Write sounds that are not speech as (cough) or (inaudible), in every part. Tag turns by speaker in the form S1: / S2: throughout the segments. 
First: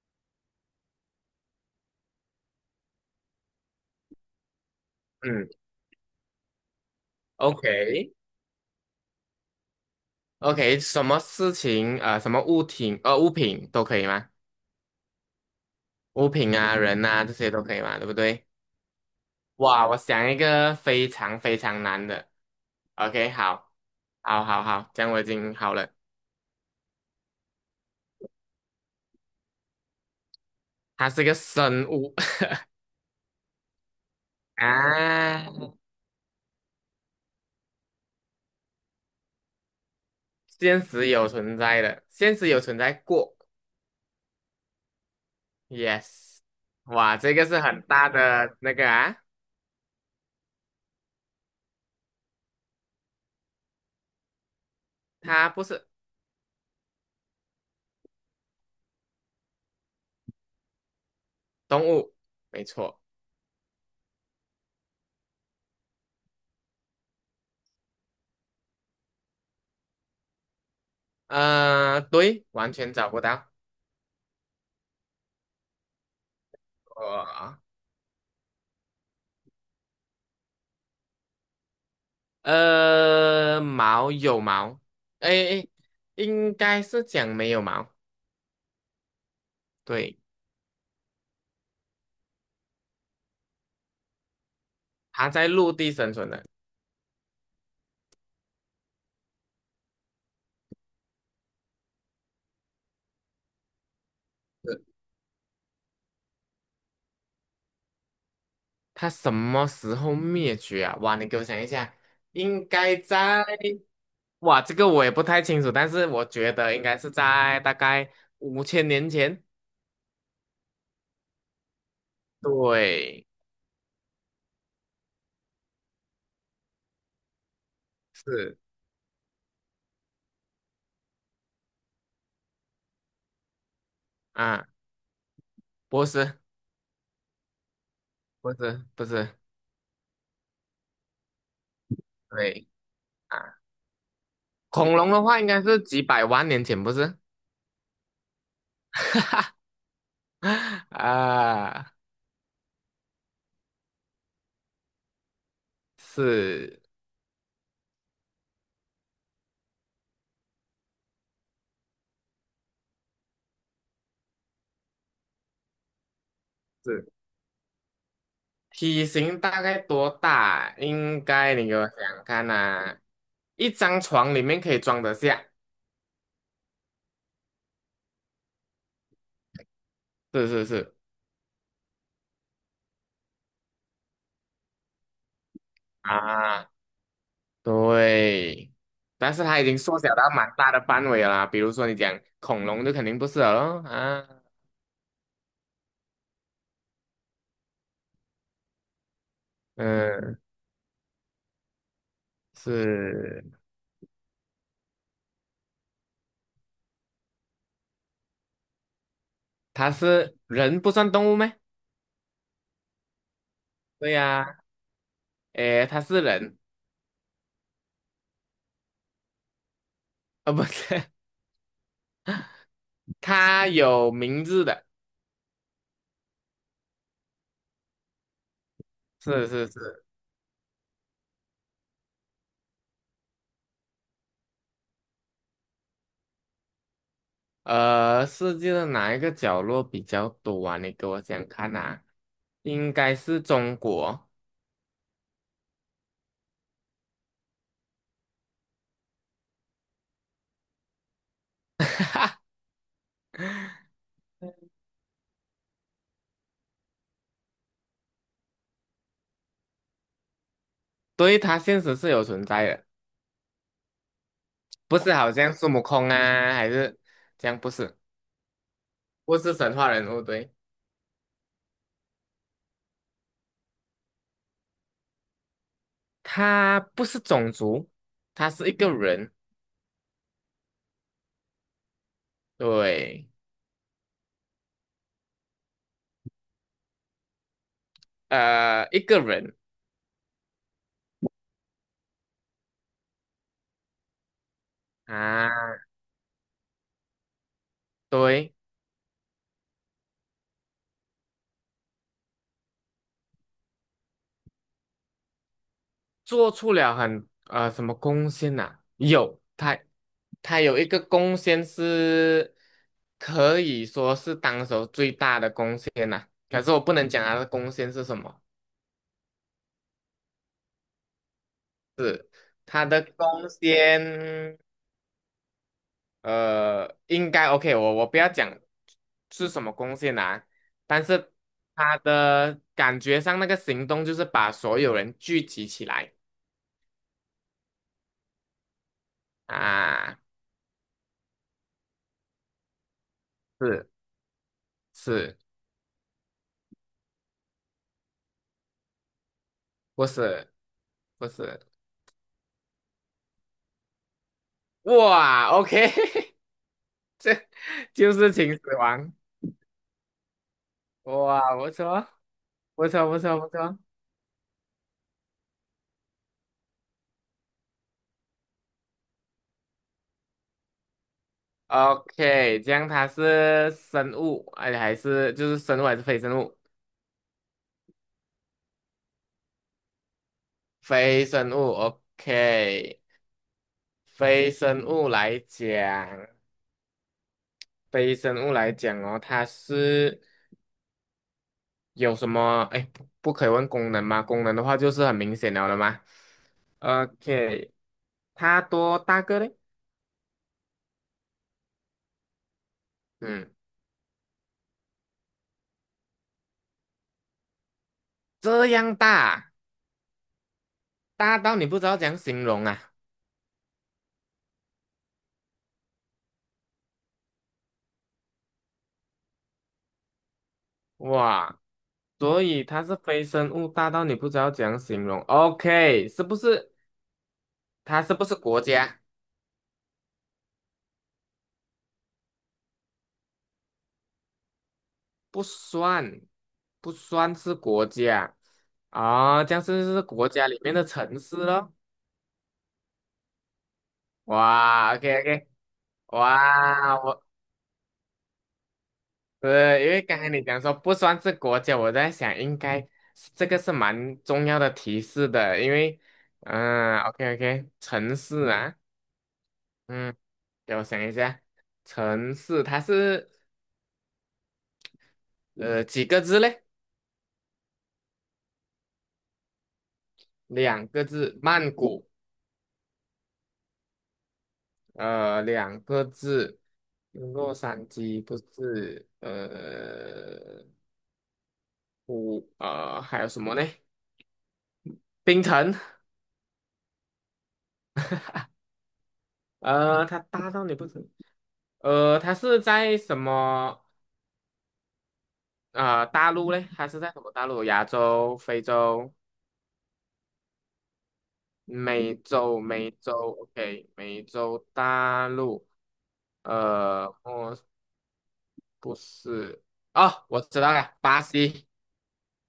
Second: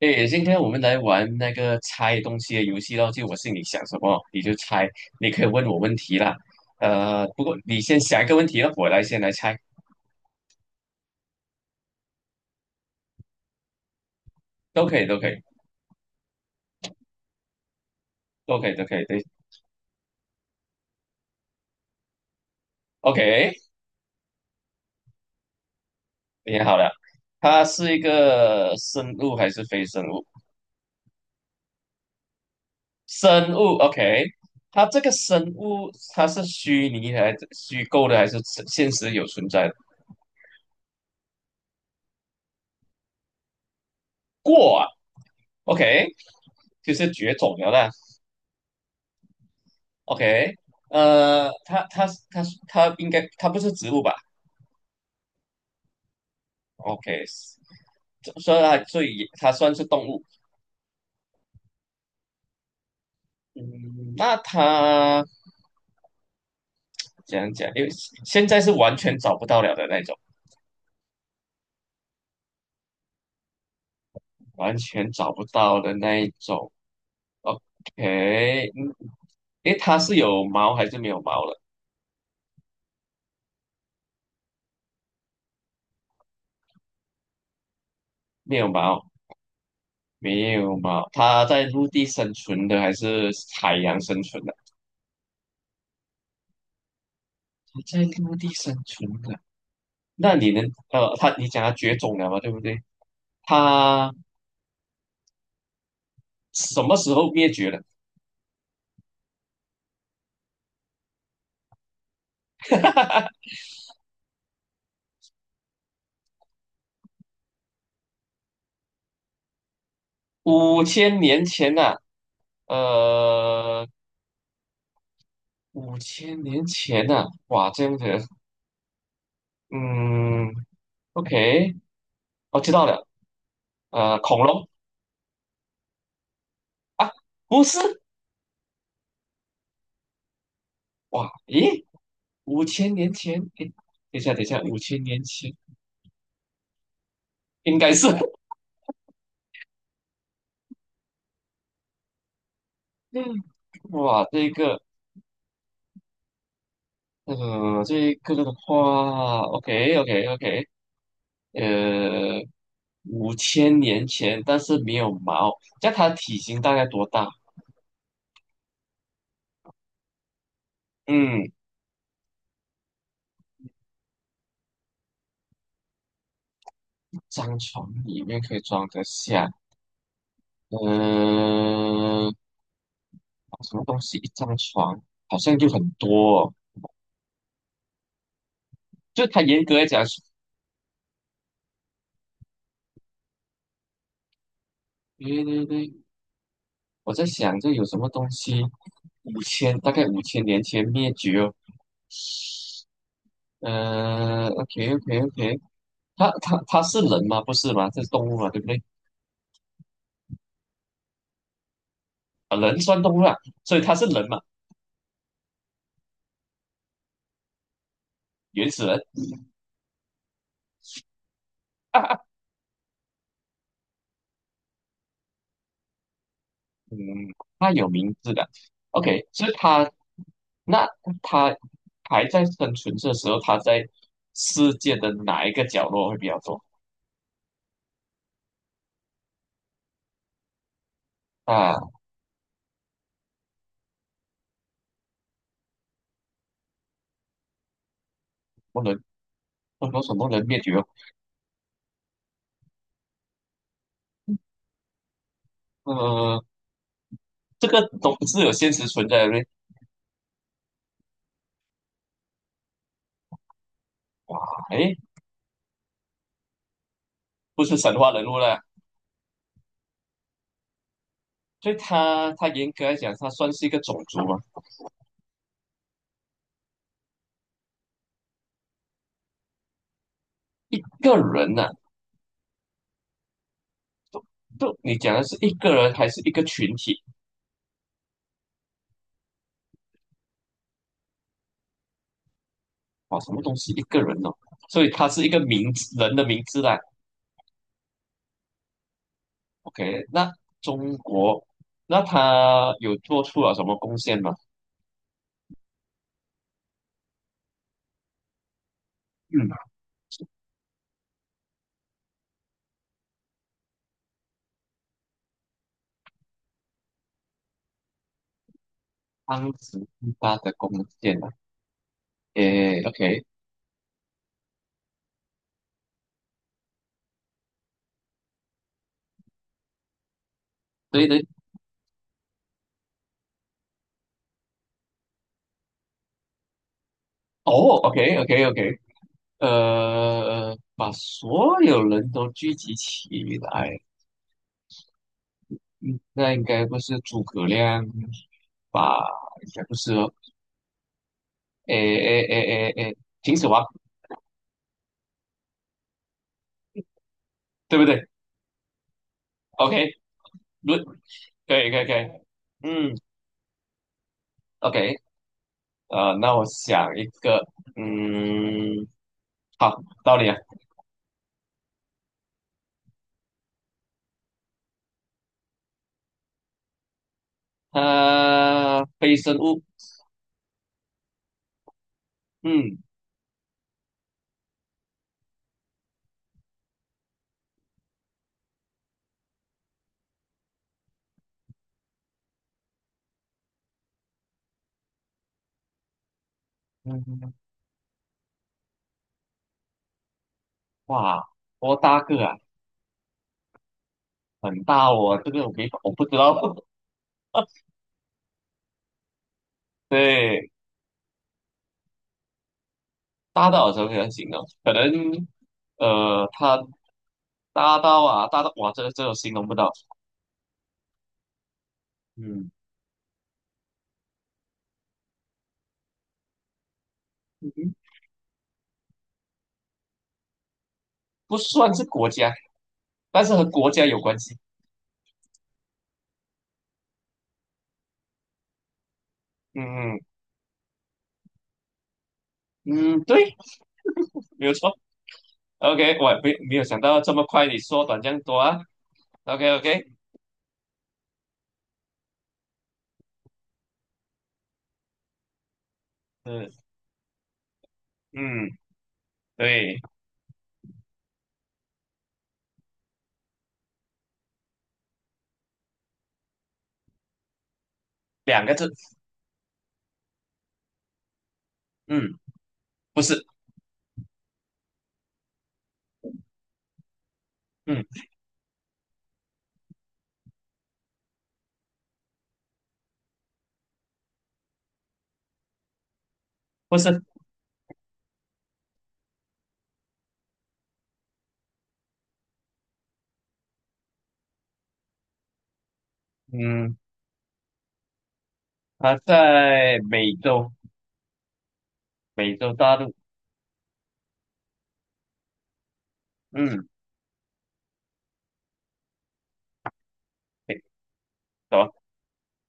S1: 诶，今天我们来玩那个猜东西的游戏咯，就我心里想什么你就猜，你可以
S2: 嗯
S1: 问我问题啦。不过你先
S2: ，OK
S1: 想一个问题了我来先来猜，
S2: OK，什么事情啊、什么物品物品都可以吗？
S1: 都可以，都可以，
S2: 物品啊、人啊这些都可以吗？对不对？
S1: 都可以，都可以，对
S2: 哇，我想一个非常非常难的。OK，
S1: ，OK，
S2: 好，好，好，好，这样我已经好了。
S1: 你好了，它是一个生物还是非生物？
S2: 它是个生物
S1: 生物，OK，
S2: (laughs)
S1: 它这个生
S2: 啊，
S1: 物它是虚拟还是虚构的，还是真现实有存在的
S2: 现实有存在的，现实有存在过。
S1: 过啊，OK，
S2: Yes，
S1: 就是
S2: 哇，
S1: 绝
S2: 这个
S1: 种
S2: 是
S1: 了
S2: 很
S1: 啦。
S2: 大的那个啊，
S1: OK，呃，它它它它应该它不是植物吧
S2: 它不是
S1: ？OK，所以它算是动物。
S2: 动物，没错。
S1: 嗯，那它讲讲？因为现在是完全找不到了的那种，
S2: 对，完全找不到。
S1: 完全找不到的那一种。
S2: 哇
S1: OK，嗯，诶，它是有毛还是没有毛了？
S2: 毛有毛，哎哎，应该是讲没有毛。
S1: 没有毛，
S2: 对，
S1: 没有毛。它在陆地生存的还是海洋生存的？
S2: 它在陆地生存的，
S1: 它在陆地生存的。那你能你讲它绝种了嘛？对不对？它什么时候灭绝的？
S2: 它什么时候灭绝啊？哇，你给我想一下，应该在，哇，这个我也不太清楚，但是我觉得应该是在大概5000年前。
S1: 五千年前呐、
S2: 对，
S1: 呃，五千年前呐、哇，这样子，
S2: 是
S1: 嗯，OK，我知道了，恐
S2: 啊，
S1: 龙
S2: 不是，
S1: 啊，不是，
S2: 不是，不是，
S1: 哇，咦，五
S2: 对
S1: 千年前，
S2: 啊，
S1: 诶，等一下，等一下，五
S2: 恐
S1: 千
S2: 龙
S1: 年
S2: 的话应
S1: 前
S2: 该是几百万年前，不是？
S1: 应该是，(laughs)
S2: (laughs) 啊，
S1: 嗯，哇，这个，
S2: 是。
S1: 这个的话，OK，OK，OK，呃，五千年前，但是没有毛，那它体型大概多
S2: 是
S1: 大？
S2: 体型大概多大？应
S1: 嗯，
S2: 该你给我想想看呐、一张床里面可以装得下，
S1: 张床里面可以装得下，
S2: 是是是
S1: 嗯、什么东西？一张床好像就很多哦
S2: 啊，对。
S1: 就
S2: 但
S1: 它
S2: 是它
S1: 严
S2: 已经
S1: 格来
S2: 缩
S1: 讲
S2: 小
S1: 是，
S2: 到蛮大的范围了啦，比如说你讲恐龙就肯定不是了咯啊，
S1: 对对对，我在想这有什么东西，大概五
S2: 嗯，
S1: 千年前灭绝哦
S2: 是，
S1: 嗯、o k OK OK，他是人吗？不是吗？这是动物嘛，对不对？
S2: 它是人不算动物咩？
S1: 啊，人算动物啊，所以他是
S2: 对
S1: 人嘛，
S2: 呀、诶，它是人，
S1: 原始人
S2: 啊，不是，
S1: 啊。
S2: (laughs) 它有名字的，
S1: 嗯，他有名字的。OK，
S2: 是
S1: 所以
S2: 是
S1: 他
S2: 是，
S1: 那他还在生存的时候，他在世界的哪一个角落会比较多？
S2: 呃，世界的哪一个角落比较多啊？你给我讲看
S1: 啊，
S2: 啊，应该是中国，
S1: 不能，不能什么人灭绝哦？
S2: (laughs)
S1: 呃，这个都是有现实存在的嘞。
S2: 对，它现实是有存在的，
S1: 哎，
S2: 不是好像孙悟空啊，还是这样？
S1: 不
S2: 不
S1: 是
S2: 是，
S1: 神话人物了，
S2: 不是神话人物，对，
S1: 所以他严格来讲，他算是一个种族嘛。
S2: 他不是种族，他是一个人，
S1: 一个人呢、
S2: 对，
S1: 就你讲的是一个人还是一个群体？
S2: 一个人
S1: 啊？什么东西一个人哦？所以他是一个
S2: 啊，
S1: 名字，人的名字啦。
S2: 对。
S1: OK，那中国，那他有做出了什么贡献吗？
S2: 做出了很什么贡献呐、有，
S1: 嗯，
S2: 他有一个贡献是可以说是当时候最大的贡献呐、可是我不能讲他的贡献是什么，
S1: 当时最大的贡献啊，诶
S2: 他的
S1: ，OK，
S2: 贡献应该 OK，我不要讲是什么贡献啊，但
S1: 对对，
S2: 是他的感觉上那个行动就是把所有人聚集起来
S1: 哦，OK，OK，OK，
S2: 啊，
S1: 把所有人都聚集起来，
S2: 是是，
S1: 嗯，那应该不是诸葛亮吧？应该不是
S2: 不
S1: 哦，
S2: 是不是，
S1: 诶诶诶诶诶，秦始皇，
S2: 哇，OK。(laughs)
S1: 对不对
S2: 就是秦始皇。
S1: ？OK，论，
S2: 哇，
S1: 可
S2: 不
S1: 以可以可
S2: 错，
S1: 以，
S2: 不
S1: 嗯
S2: 错，不错，不错。
S1: ，OK，那我想一个，嗯。好，道理啊。
S2: OK，这样它是生物，哎，还是就是生物还是非生物？
S1: 非生物，
S2: 非生物
S1: 嗯
S2: ，OK。非生物来讲，非生物来讲哦，它是有什么？哎，不可以问功能吗？功能的话就是很明显了的嘛。
S1: 嗯，
S2: OK，它多大个嘞？
S1: 哇，多大个啊？
S2: 嗯，
S1: 很大哦，这个我没法，我不知道。(laughs)
S2: 这样大，
S1: 对，
S2: 大到你不知道怎样形容啊！
S1: 大到什么样形容？可能，它大到啊，大到哇，这个这个形容不到。
S2: 哇。所
S1: 嗯，
S2: 以它是非生物大到你不知道怎样形容。OK，是不是？
S1: 嗯
S2: 它是不是国家？
S1: 不算是国家，但是和国家有关系。
S2: 不算，不算是国家啊、这样
S1: 嗯嗯
S2: 是国家里面的城市咯。
S1: 嗯，对，没有错。
S2: 哇，OK OK，
S1: OK，我也没有想
S2: 哇，
S1: 到这
S2: 我
S1: 么快你缩短这样多啊。OK OK，
S2: 因为刚才你讲说不算是国家，我在想应该是这个是蛮重要的提示的，因为
S1: 嗯
S2: 嗯、o k OK，城市
S1: 嗯，
S2: 啊，
S1: 对，
S2: 嗯，给我想一下，城市它是几个字嘞？
S1: 两个字，
S2: 两个字，曼谷，
S1: 嗯，不是，
S2: 两个字，洛
S1: 嗯。
S2: 杉矶不是，呃，湖，呃，还有什么呢？冰城，
S1: 不是，
S2: 呃，它大到你不知，呃，它是在什么，大陆嘞？
S1: 嗯，
S2: 它是在什么大陆？亚洲、非
S1: 他
S2: 洲、
S1: 在美洲，
S2: 美
S1: 美洲
S2: 洲、
S1: 大
S2: 美
S1: 陆，
S2: 洲，OK，美洲大陆，
S1: 嗯，
S2: 呃，哦，不是，哦，我
S1: 诶
S2: 知道了，巴
S1: 什
S2: 西。
S1: 么？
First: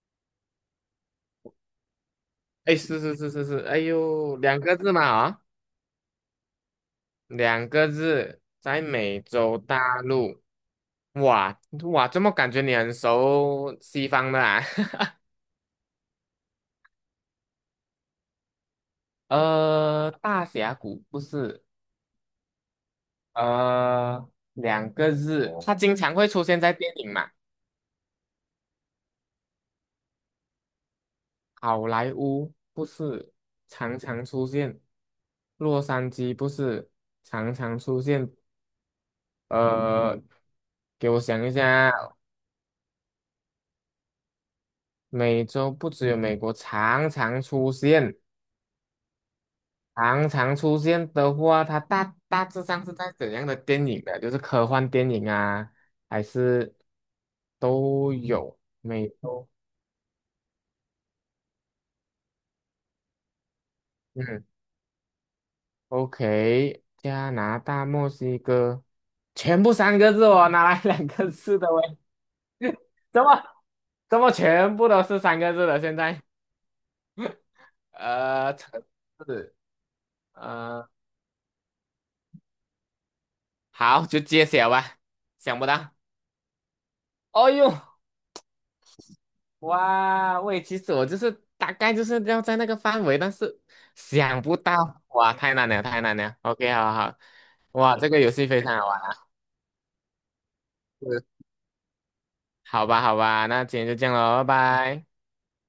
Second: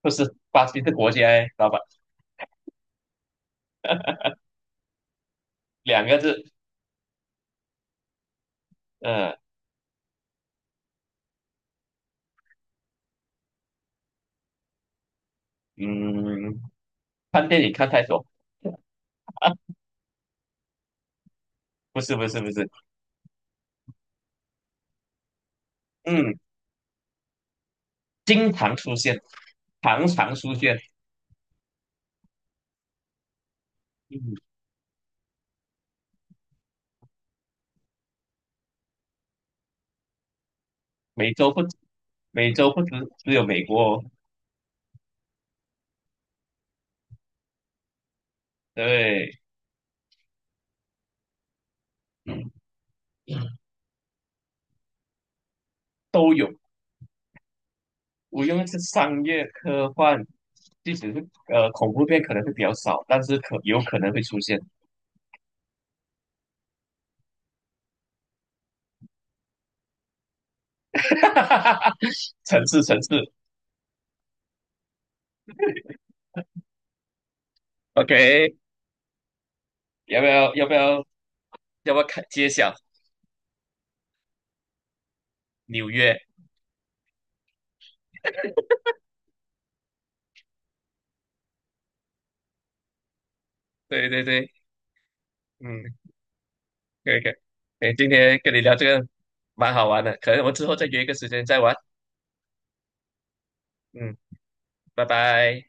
S1: 不是，巴西是国家诶，老板，
S2: 哎，是是是是是，哎呦，2个字嘛啊，
S1: 两个字，
S2: 两个字，在美
S1: 呃，
S2: 洲大陆，哇哇，怎么感觉你很熟西方的啊？
S1: 嗯，看电影看太多，
S2: (laughs) 大峡谷不是，
S1: 不是，不是，不是，
S2: 两个字，它经常会
S1: 嗯，
S2: 出现在电影嘛，
S1: 经常出现，常常出现，
S2: 好莱坞不是，常常
S1: 嗯，
S2: 出现，洛杉矶不是，常常出现，呃，给我
S1: 美
S2: 想
S1: 洲
S2: 一
S1: 不，
S2: 下，
S1: 美洲不只有美国哦，
S2: 美洲不只有美国常常出现，
S1: 对，
S2: 常常出现的话，它大大
S1: 嗯
S2: 致上是在怎样的电影的？就是科幻电影啊，还
S1: 都有，
S2: 是都
S1: 我用
S2: 有
S1: 的是
S2: 美
S1: 商业
S2: 洲？
S1: 科幻，即使是恐怖片可能会比较少，但是可有可能会出
S2: 嗯
S1: 现。
S2: ，OK，加拿大、墨西哥，全部三个字哦，哪来两
S1: (laughs) 哈
S2: 个
S1: 哈
S2: 字的
S1: 哈哈
S2: 喂？
S1: 城市，
S2: (laughs)
S1: 城
S2: 怎
S1: 市
S2: 么怎么全部都是三个字的？现在
S1: o k
S2: 城市
S1: 要不要要不
S2: 呃，
S1: 要要不要看揭晓
S2: 好，就揭晓吧，想不
S1: 纽
S2: 到。
S1: 约？
S2: 哦呦，哇，喂，其实我就是大概就是要在那个范围，但是
S1: 对对
S2: 想
S1: 对，
S2: 不到，哇，太难
S1: 嗯，
S2: 了，太难了。OK，好
S1: 可
S2: 好，
S1: 以可以，哎，
S2: 哇，
S1: 今
S2: 这个游
S1: 天
S2: 戏
S1: 跟你
S2: 非
S1: 聊
S2: 常
S1: 这
S2: 好玩
S1: 个
S2: 啊，
S1: 蛮好玩的，可能我们之后再约一个时
S2: 是
S1: 间再玩，
S2: 好吧，好吧，那今天就这样
S1: 嗯，
S2: 喽，拜
S1: 拜
S2: 拜。
S1: 拜。